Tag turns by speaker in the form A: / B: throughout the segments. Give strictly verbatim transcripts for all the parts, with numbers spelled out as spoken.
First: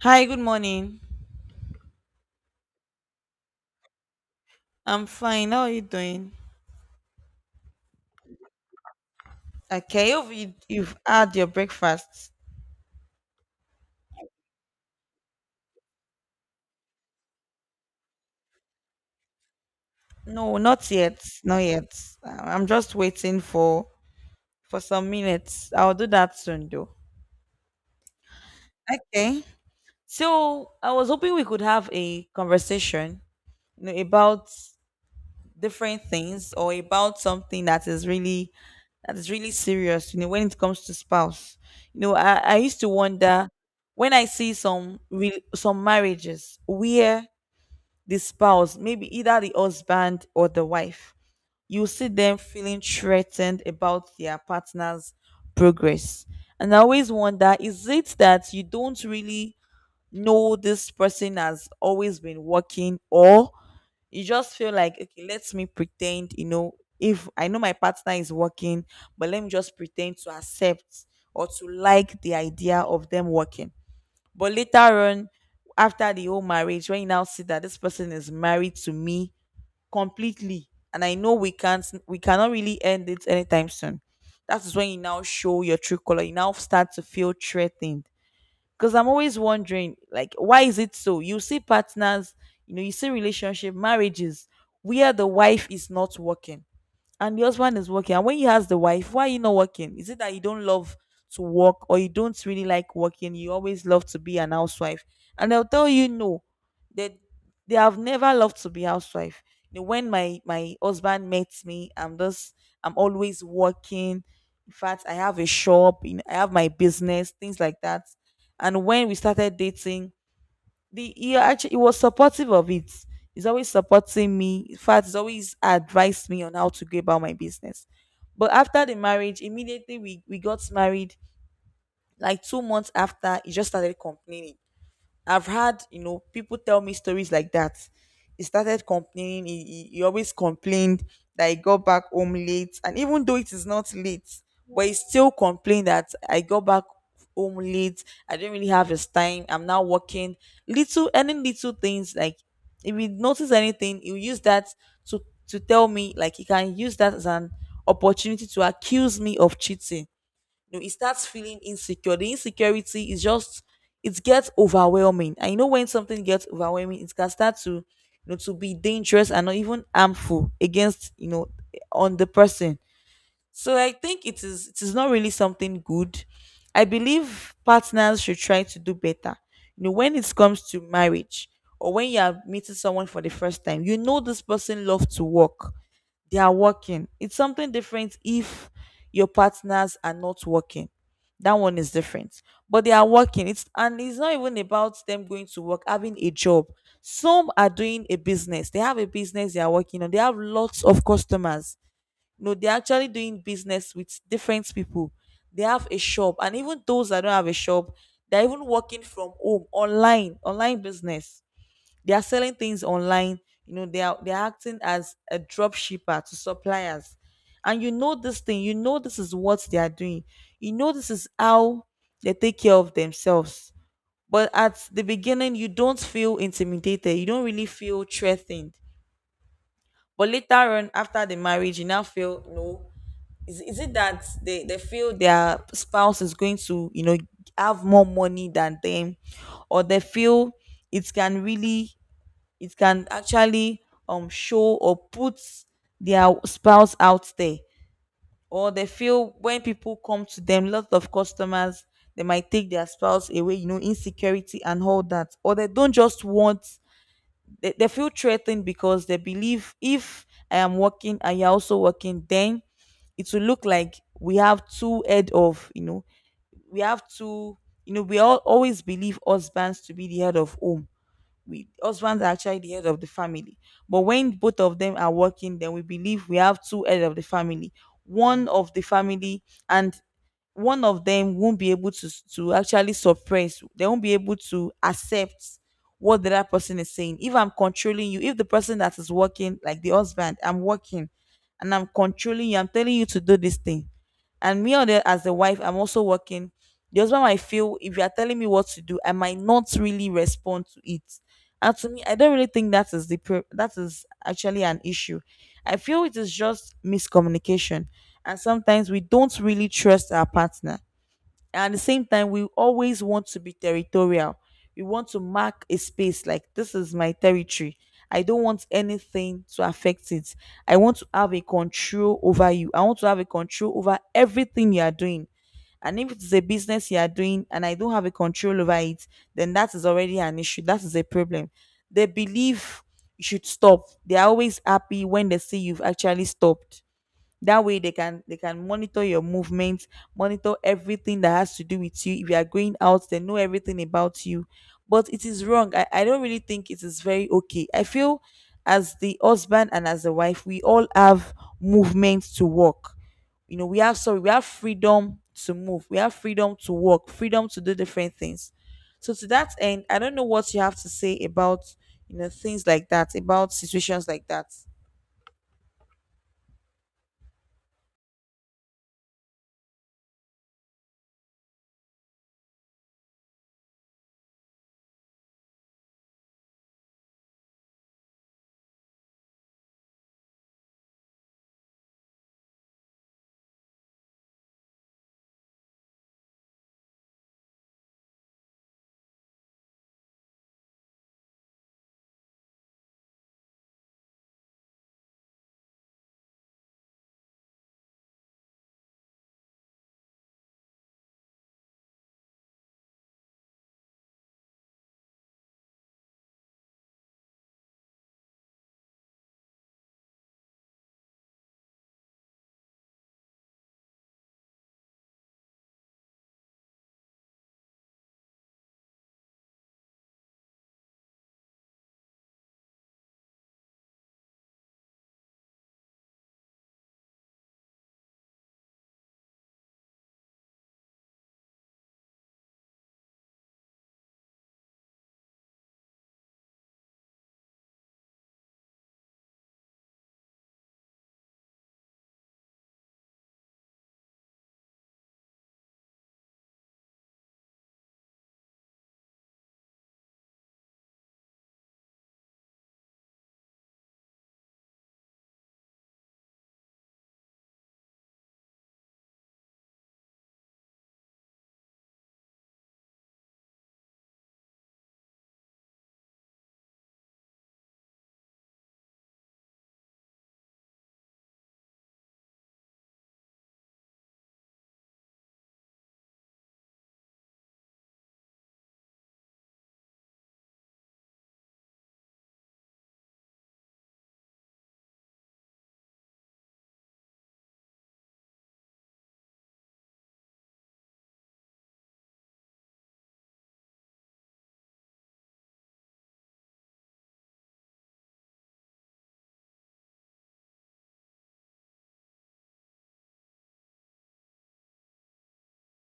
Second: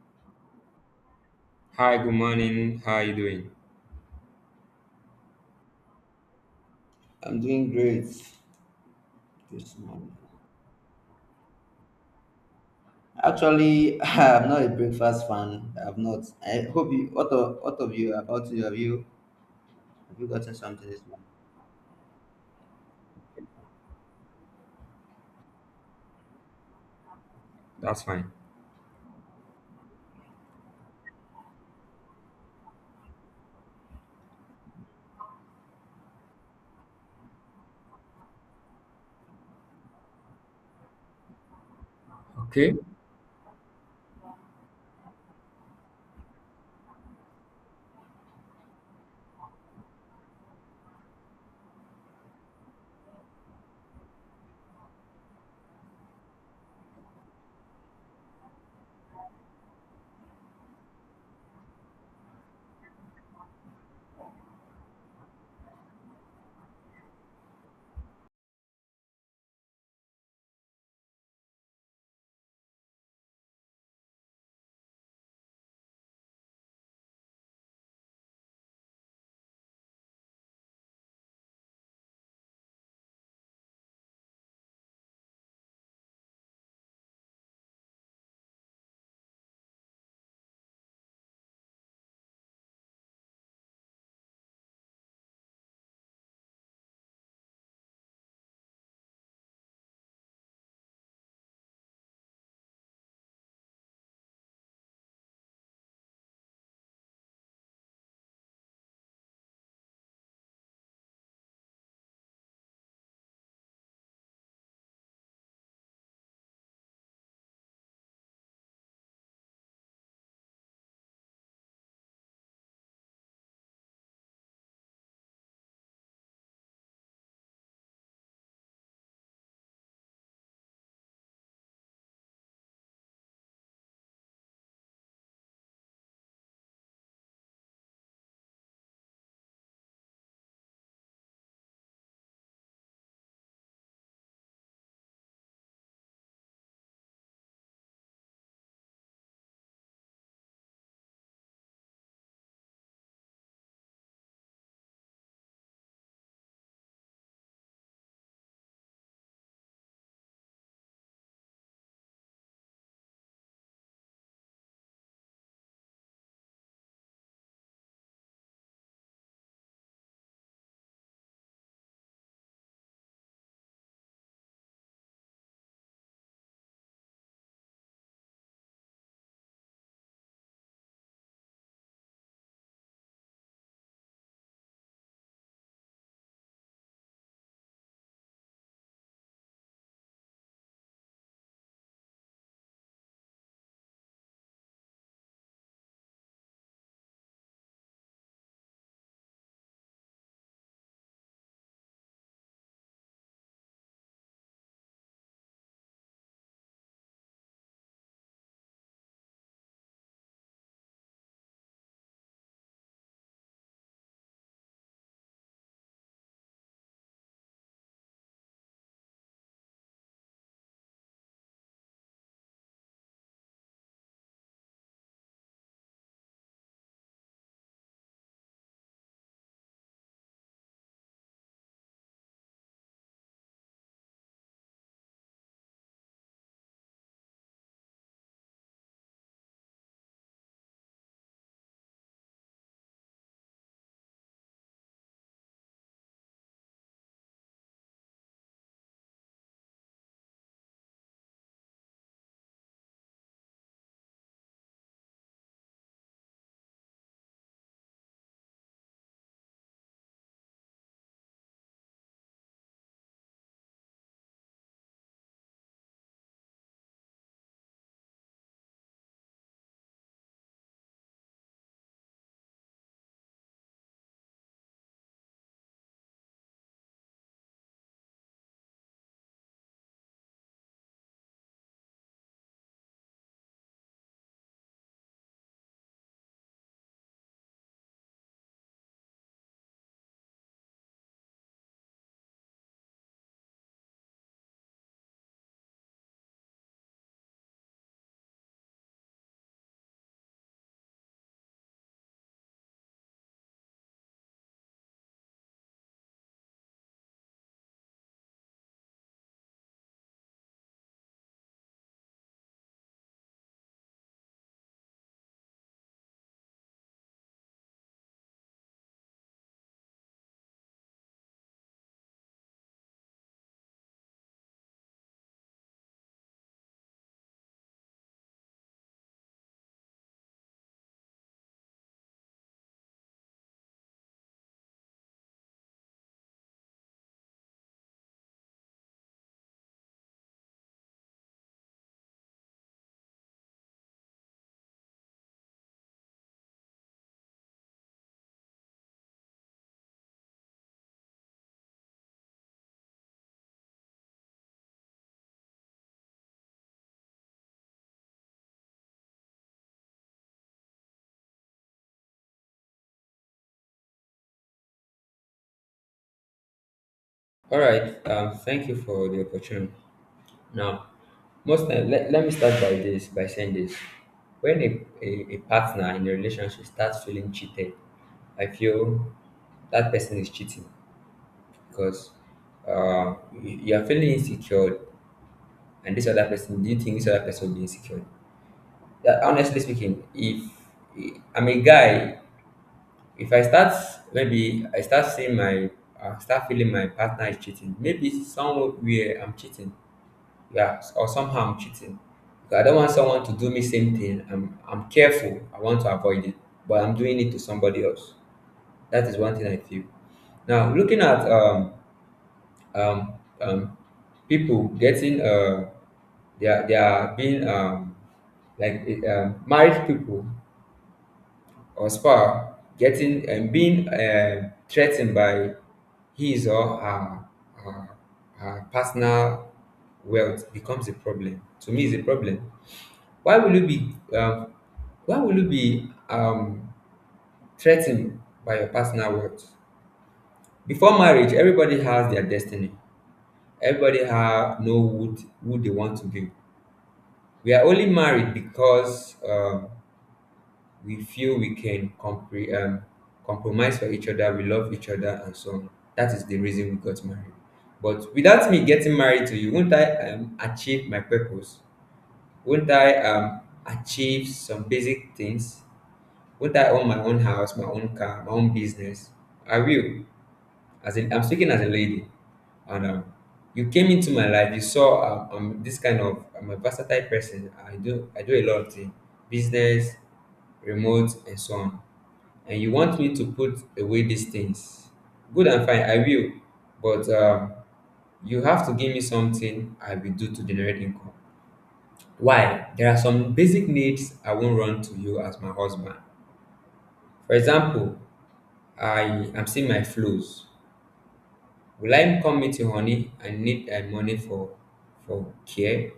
A: Hi, good morning.
B: Hi, good morning. How are you doing?
A: I'm fine. How are you doing?
B: I'm doing great this
A: Okay,
B: morning.
A: you've, you- you've had your breakfast.
B: Actually, I'm not a breakfast fan. I've not. I hope you. What of what of you? About you? Have you have you gotten
A: No,
B: something
A: not
B: this morning?
A: yet. Not yet. Uh, I'm just waiting for for some minutes. I'll do that soon, though.
B: That's fine.
A: Okay. So I was hoping we could have a conversation, you know, about different things or about something that is really that is really serious, you know, when it comes to spouse. You know, I, I
B: Okay.
A: used to wonder when I see some real some marriages where the spouse, maybe either the husband or the wife, you see them feeling threatened about their partner's progress. And I always wonder, is it that you don't really know this person has always been working, or you just feel like, okay, let me pretend, you know, if I know my partner is working, but let me just pretend to accept or to like the idea of them working, but later on, after the whole marriage, when you now see that this person is married to me completely, and I know we can't, we cannot really end it anytime soon. That is when you now show your true color. You now start to feel threatened. Because I'm always wondering, like, why is it so? You see partners, you know, you see relationship, marriages, where the wife is not working and the husband is working. And when he has the wife, why are you not working? Is it that you don't love to work, or you don't really like working? You always love to be an housewife? And they'll tell you no, they they have never loved to be housewife. You know, when my my husband met me, i'm just I'm always working. In fact, I have a shop. you know, I have my business, things like that. And when we started dating, the he actually he was supportive of it. He's always supporting me. In fact, he's always advised me on how to go about my business. But after the marriage, immediately we, we got married, like two months after, he just started complaining. I've had, you know, people tell me stories like that. He started complaining. He, he, he always complained that he got back home late. And even though it is not late, but he still complained that I got back home late. I didn't really have his time. I'm now working. Little, any little things like if he notice anything, he'll use that to, to tell me, like he can use that as an opportunity to accuse me of cheating. You know, it starts feeling insecure. The insecurity is just it gets overwhelming. And you know when something gets overwhelming, it can start to you know to be dangerous and not even harmful, against you know on the person. So I think it is it is not really something good. I believe partners should try to do better. You know, when it comes to marriage, or when you are meeting someone for the first time, you know this person loves to work. They are working. It's something different if your partners are not working. That one is different. But they are working. It's and it's not even about them going to work, having a job. Some are doing a business. They have a business they are working on. They have lots of customers. No, they're actually doing business with different people. They have a shop, and even those that don't have a shop, they're even working from home, online, online business. They are selling things online. You know, they are they are acting as a drop shipper to suppliers, and you know this thing. You know this is what they are doing. You know this is how they take care of themselves. But at the beginning, you don't feel intimidated. You don't really feel threatened. But later on, after the marriage, you now feel no. Is, is it that they, they feel their spouse is going to you know have more money than them, or they feel it can really it can actually um show or put their spouse out there, or they feel when people come to them lots of customers they might take their spouse away, you know insecurity and all that. Or they don't just want they, they feel threatened because they believe if I am working and you're also working, then it will look like we have two head of, you know, we have two, you know, we all always believe husbands to be the head of home. We husbands are actually the head of the family. But when both of them are working, then we believe we have two heads of the family, one of the family, and one of them won't be able to to actually suppress. They won't be able to accept what the other person is saying. If I'm controlling you, if the person that is working, like the husband, I'm working and I'm controlling you, I'm telling you to do this thing, and me, on the, as the wife I'm also working, the husband might feel if you are telling me what to do, I might not really respond to it. And to me, I don't really think that is the pro- that is actually an issue. I feel it is just miscommunication, and sometimes we don't really trust our partner. And at the same time, we always want to be territorial. We want to mark a space like this is my territory. I don't want anything to affect it. I want to have a control over you. I want to have a control over everything you are doing. And if it's a business you are doing and I don't have a control over it, then that is already an issue. That is a problem. They believe you should stop. They are always happy when they see you've actually stopped. That way, they can they can monitor your movements, monitor everything that has to do with you. If you are going out, they know everything about you. But it is wrong. I, I don't really think it is very okay. I feel as the husband and as the wife, we all have movements to work. You know we have, sorry, we have freedom to move. We have freedom to work, freedom to do different things. So, to that end, I don't know what you have to say about you know things like that, about situations like that.
B: All right. Um, thank you for the opportunity. Now, most time, let, let me start by this by saying this. When a, a, a partner in a relationship starts feeling cheated, I feel that person is cheating because uh, you you are feeling insecure, and this other person, do you think this other person will be insecure? Yeah, honestly speaking, if I'm a guy, if I start, maybe I start seeing my, I start feeling my partner is cheating, maybe somewhere I'm cheating, yeah, or somehow I'm cheating. Because I don't want someone to do me same thing, i'm i'm careful, I want to avoid it, but I'm doing it to somebody else. That is one thing I feel. Now looking at um um, um, people getting uh, they are they are being um, like uh, married people or spouse getting and being uh, threatened by his or her, her, her personal wealth becomes a problem. To me, is a problem. Why will you be um, why will you be um, threatened by your personal wealth? Before marriage, everybody has their destiny. Everybody have know who, t- who they want to be. We are only married because um, we feel we can compre- um, compromise for each other. We love each other and so on. That is the reason we got married. But without me getting married to you, won't I um, achieve my purpose? Won't I um, achieve some basic things? Won't I own my own house, my own car, my own business? I will. As in, I'm speaking as a lady, and um, you came into my life, you saw um, um, this kind of, I'm a versatile person, i do i do a lot of things, business, remote, and so on, and you want me to put away these things, good and fine, I will. But um, you have to give me something I will do to generate income. Why? There are some basic needs I won't run to you as my husband. For example, I am seeing my flows. Will I come meet you, honey, I need thy money for for care?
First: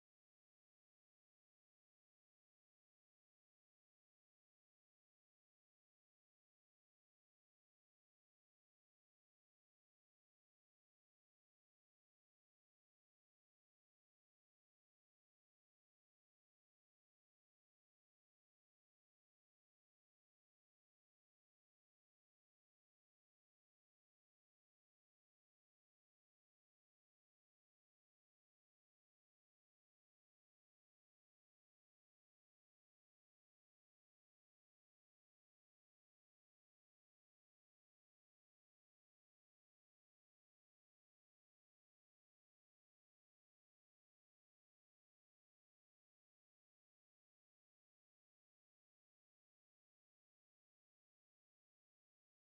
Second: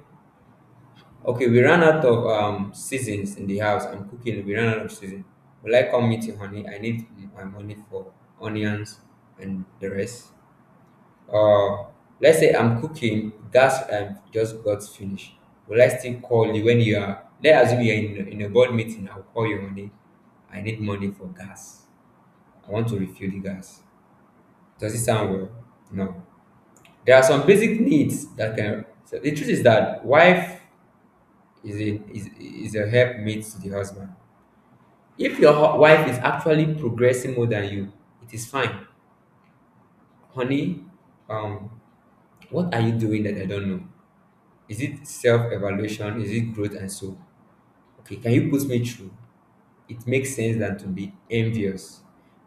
B: Okay, we ran out of um seasons in the house. I'm cooking, we ran out of season. Will I come meet you, honey, I need my money for onions and the rest? Uh let's say I'm cooking, gas um just got finished. Will I still call you when you are, let's assume you're in, in a board meeting, I'll call you honey. I need money for gas. I want to refill the gas. Does it sound well? No. There are some basic needs that can. So the truth is that wife is a is, is a helpmate to the husband. If your hu- wife is actually progressing more than you, it is fine, honey. Um, what are you doing that I don't know? Is it self evaluation? Is it growth and so? Okay, can you put me through? It makes sense than to be envious.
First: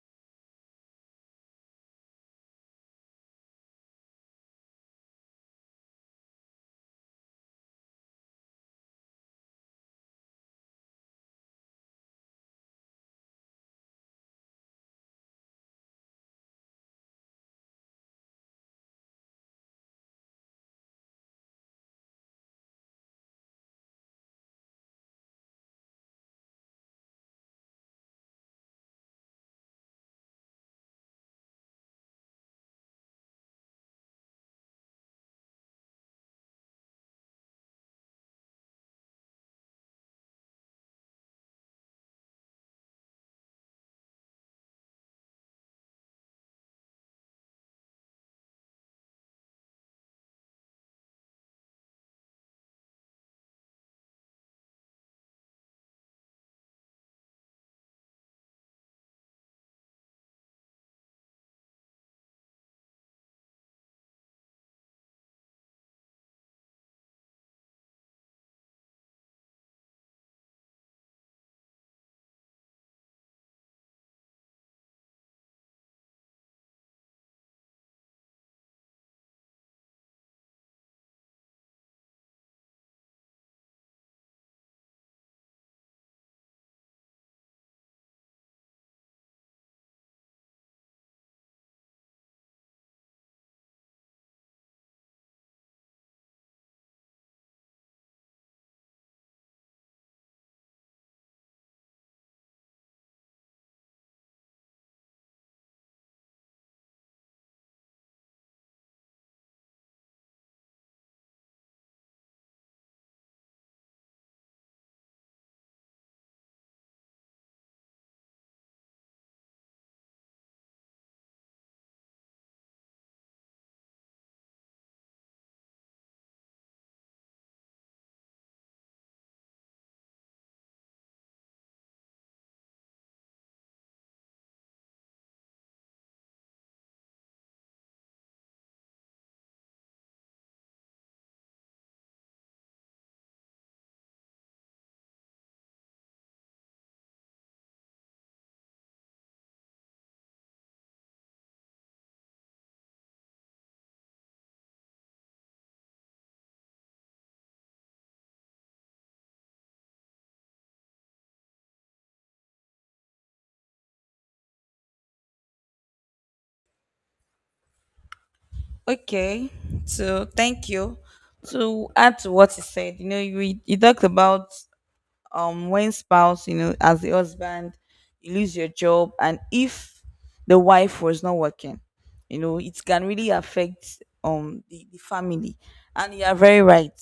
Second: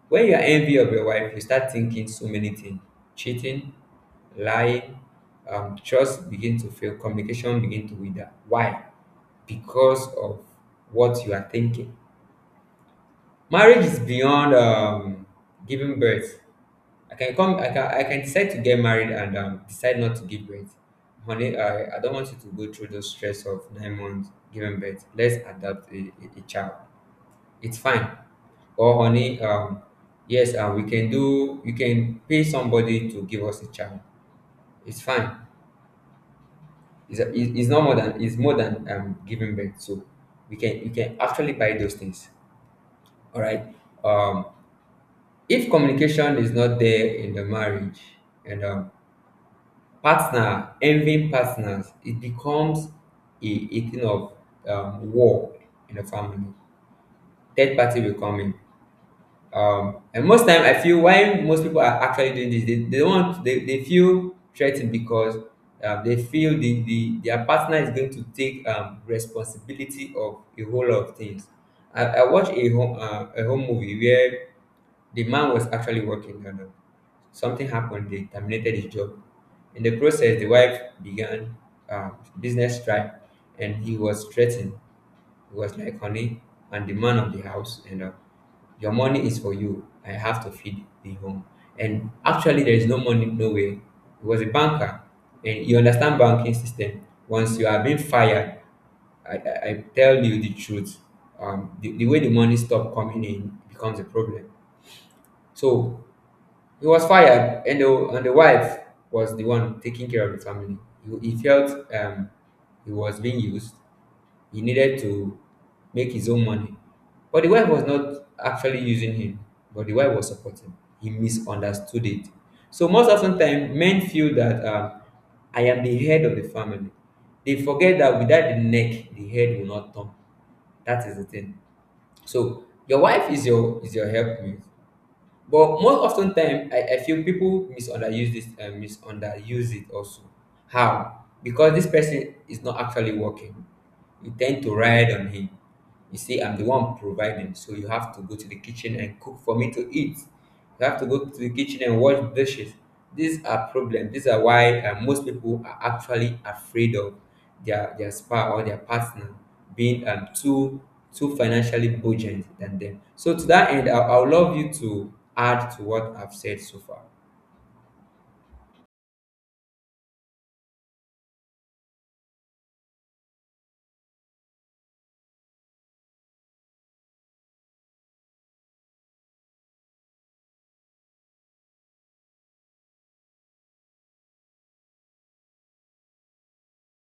B: When you are envy of your wife, you start thinking so many things: cheating, lying, um, trust begin to fail, communication begin to wither. Why? Because of what you are thinking. Marriage is beyond um, giving birth. I can come. I can. I can decide to get married and um, decide not to give birth. Honey, I, I don't want you to go through the stress of nine months giving birth. Let's adopt a, a, a child. It's fine. Or honey, um, yes, uh, we can do, you can pay somebody to give us a child. It's fine. It's, it- it's not more than, it's more than um, giving birth. So we can, you can actually buy those things. All right. Um, if communication is not there in the marriage and um, partner, envying partners, it becomes a, a thing of um, war in the family. Third party will come in. Um, and most time I feel why most people are actually doing this, they, they don't want, they, they feel threatened because um, they feel the, the their partner is going to take um, responsibility of a whole lot of things. I, I watched a home uh, a home movie where the man was actually working and uh, something happened. They terminated his job. In the process, the wife began um, business strike, and he was threatened. He was like, honey, I'm the man of the house, and uh, your money is for you. I have to feed the home. And actually, there is no money, no way. He was a banker, and you understand banking system. Once you are being fired, I, I, I tell you the truth. Um, the, the way the money stop coming in becomes a problem. So he was fired, and the, and the wife was the one taking care of the family. He, he felt um, he was being used, he needed to make his own money. But the wife was not actually using him, but the wife was supporting. He misunderstood it. So most often time, men feel that um, I am the head of the family. They forget that without the neck, the head will not turn. That is the thing. So your wife is your is your helpmate. But most often time, I, I feel people misunderuse this uh, misunderuse it also. How? Because this person is not actually working. You tend to ride on him. You see, I'm the one providing, so you have to go to the kitchen and cook for me to eat. You have to go to the kitchen and wash dishes. These are problems. These are why uh, most people are actually afraid of their their spouse or their partner being um, too too financially burdened than them. So to that end, I, I would love you to add to what I've said so far.
A: Okay, so thank you. To add to what you said, you know, you you talked about um when spouse, you know, as the husband, you lose your job, and if the wife was not working, you know, it can really affect um the, the family. And you are very right.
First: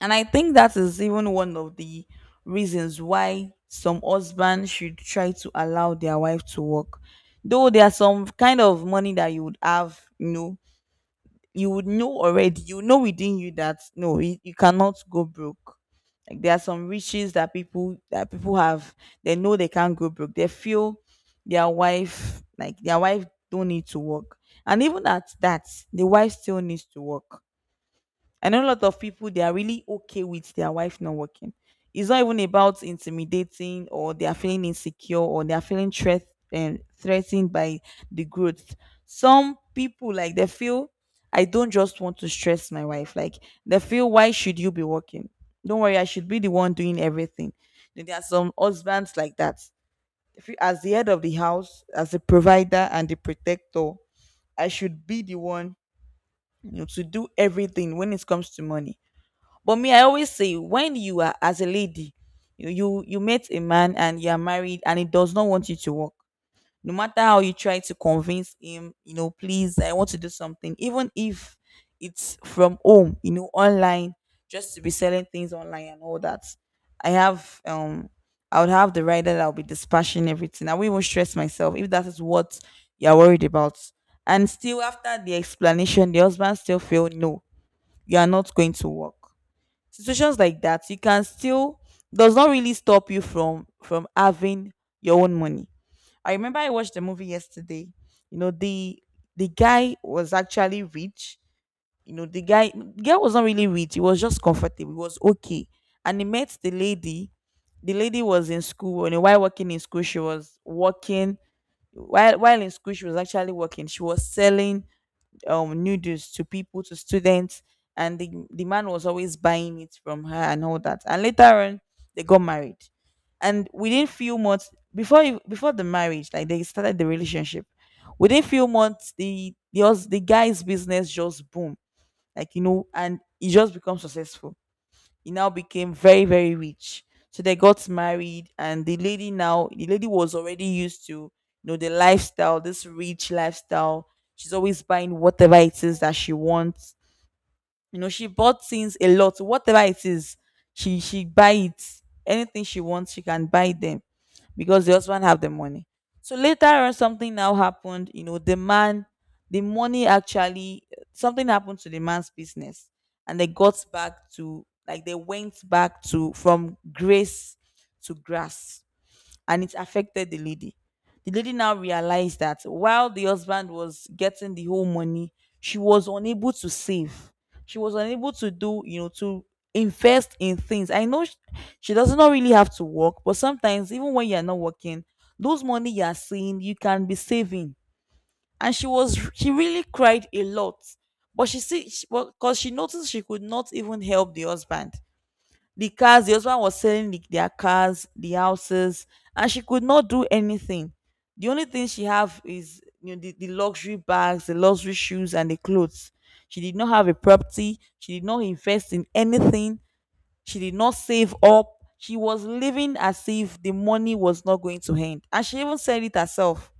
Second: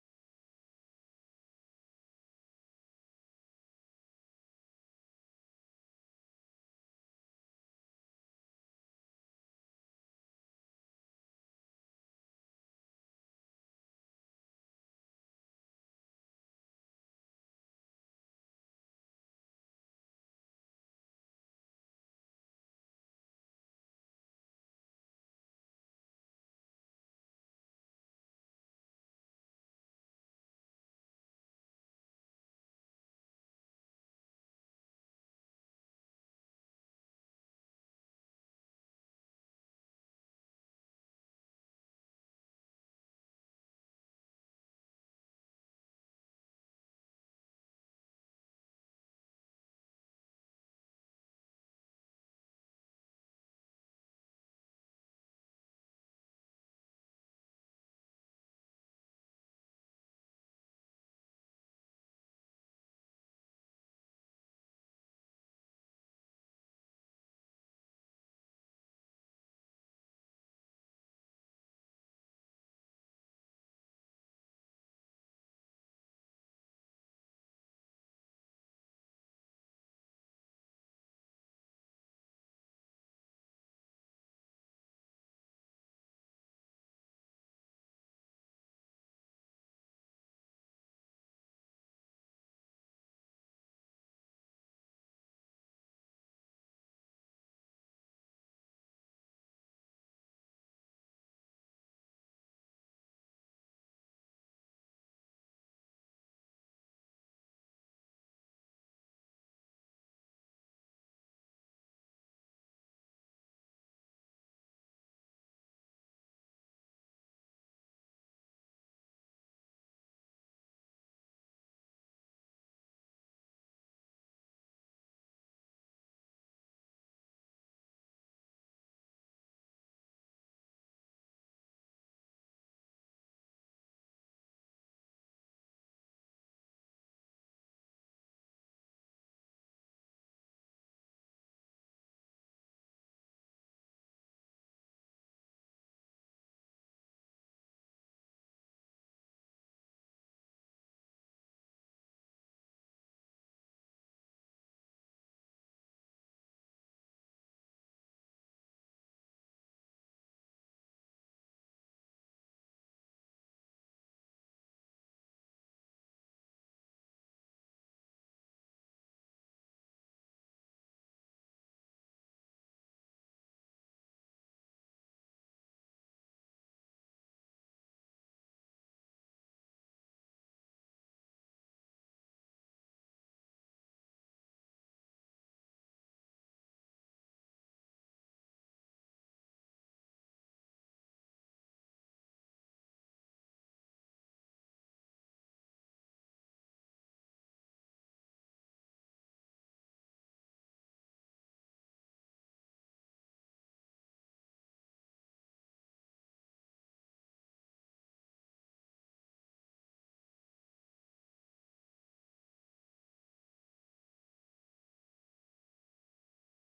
A: And I think that is even one of the reasons why some husbands should try to allow their wife to work. Though there are some kind of money that you would have, you know, you would know already, you know within you, that no, you, you cannot go broke. Like there are some riches that people that people have. They know they can't go broke. They feel their wife, like, their wife don't need to work. And even at that, the wife still needs to work. I know a lot of people, they are really okay with their wife not working. It's not even about intimidating, or they are feeling insecure, or they are feeling threat and threatened by the growth. Some people, like, they feel I don't just want to stress my wife. Like, they feel, why should you be working? Don't worry, I should be the one doing everything. Then there are some husbands like that. If you, as the head of the house, as the provider and the protector, I should be the one, you know, to do everything when it comes to money. But me, I always say, when you are as a lady, you you, you met a man and you are married and he does not want you to work. No matter how you try to convince him, you know, please, I want to do something, even if it's from home, you know, online, just to be selling things online and all that. I have um I would have the right that I'll be dispatching everything. I won't even stress myself if that is what you're worried about. And still after the explanation, the husband still feel, no, you are not going to work. Situations like that, you can still, does not really stop you from from having your own money. I remember I watched the movie yesterday. You know, the the guy was actually rich. You know, the guy, the guy was not really rich, he was just comfortable, he was okay. And he met the lady. The lady was in school, and while working in school, she was working. While while in school, she was actually working. She was selling um noodles to people, to students. And the, the man was always buying it from her and all that. And later on they got married. And within few months, before ev- before the marriage, like, they started the relationship. Within few months, the the, hus- the guy's business just boom, like, you know, and he just becomes successful. He now became very, very rich. So they got married, and the lady now, the lady was already used to, you know, the lifestyle, this rich lifestyle. She's always buying whatever it is that she wants. You know, she bought things a lot. Whatever it is, she she buy it. Anything she wants, she can buy them, because the husband have the money. So later on, something now happened. You know, the man, the money actually, something happened to the man's business, and they got back to, like, they went back to, from grace to grass, and it affected the lady. The lady now realized that while the husband was getting the whole money, she was unable to save. She was unable to do, you know, to invest in things. I know sh- she does not really have to work, but sometimes, even when you're not working, those money you're seeing, you can be saving. And she was, she really cried a lot, but she see, because she noticed she could not even help the husband. The cars, the husband was selling the, their cars, the houses, and she could not do anything. The only thing she have is, you know, the, the luxury bags, the luxury shoes, and the clothes. She did not have a property. She did not invest in anything. She did not save up. She was living as if the money was not going to end, and she even said it herself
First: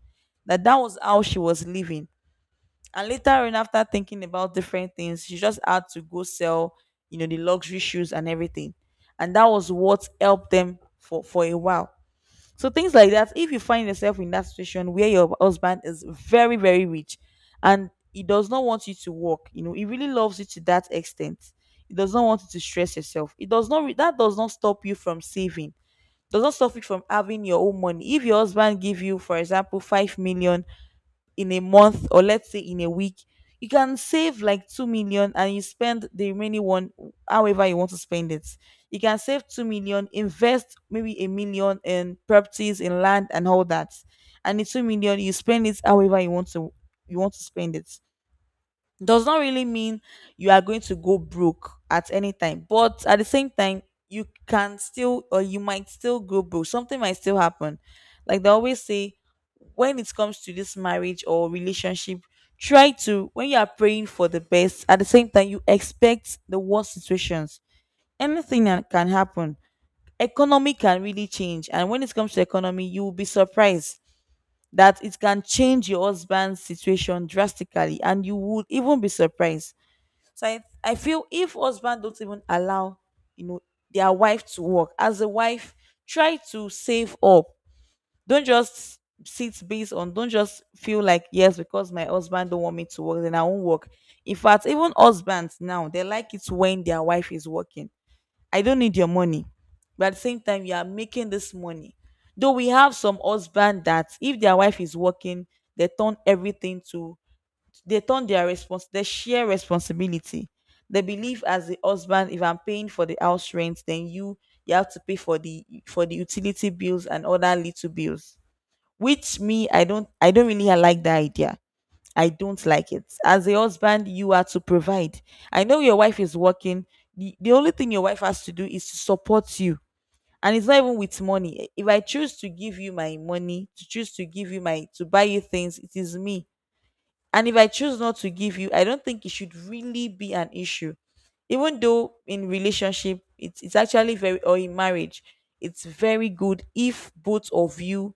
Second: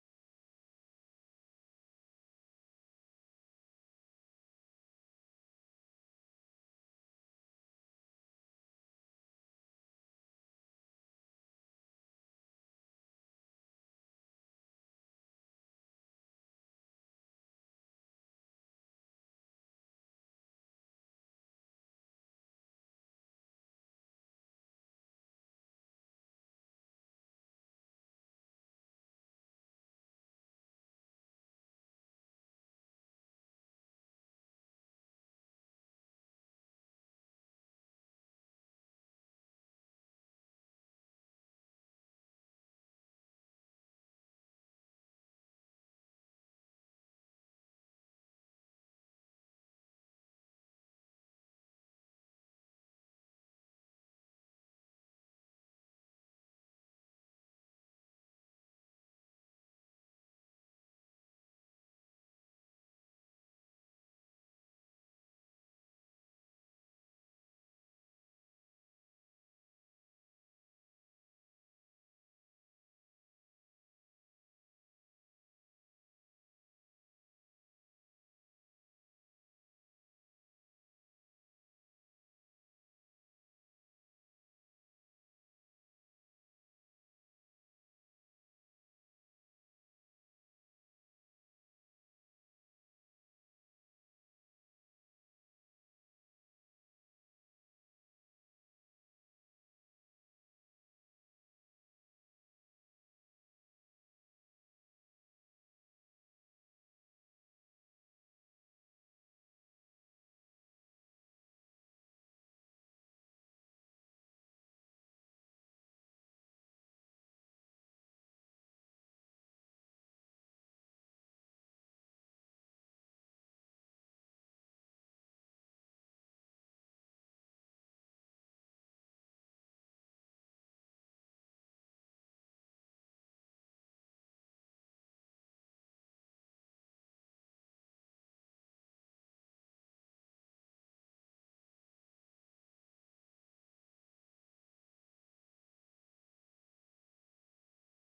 A: that that was how she was living. And later on, after thinking about different things, she just had to go sell, you know, the luxury shoes and everything. And that was what helped them for, for a while. So things like that, if you find yourself in that situation where your husband is very, very rich and he does not want you to work, you know, he really loves you to that extent. He does not want you to stress yourself. It does not re- that does not stop you from saving. Does not stop you from having your own money. If your husband give you, for example, five million in a month, or let's say in a week, you can save like two million and you spend the remaining one however you want to spend it. You can save two million, invest maybe a million in properties, in land and all that, and the two million you spend it however you want to, you want to spend it Does not really mean you are going to go broke at any time, but at the same time, you can still, or you might still go broke. Something might still happen. Like they always say, when it comes to this marriage or relationship, try to, when you are praying for the best, at the same time you expect the worst situations. Anything that can happen. Economy can really change, and when it comes to economy, you will be surprised that it can change your husband's situation drastically, and you would even be surprised. So I, I feel if husband don't even allow, you know, their wife to work, as a wife, try to save up. Don't just sit based on, don't just feel like, yes, because my husband don't want me to work, then I won't work. In fact, even husbands now, they like it when their wife is working. I don't need your money, but at the same time, you are making this money. Though we have some husband that if their wife is working, they turn everything to, they turn their response, they share responsibility, they believe, as the husband, if I'm paying for the house rent, then you you have to pay for the for the utility bills and other little bills. Which me, i don't I don't really like the idea. I don't like it. As a husband, you are to provide. I know your wife is working. The, the only thing your wife has to do is to support you. And it's not even with money. If I choose to give you my money, to choose to give you my, to buy you things, it is me. And if I choose not to give you, I don't think it should really be an issue. Even though in relationship, it's, it's actually very, or in marriage, it's very good if both of you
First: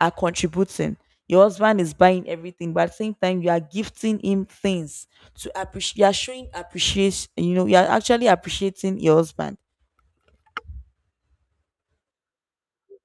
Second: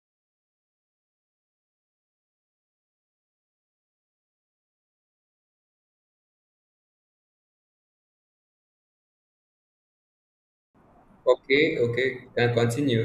A: are contributing. Your husband is buying everything, but at the same time, you are gifting him things to appreciate. You are showing appreciation. You know, you are actually appreciating your husband.
B: Okay, okay, you can continue.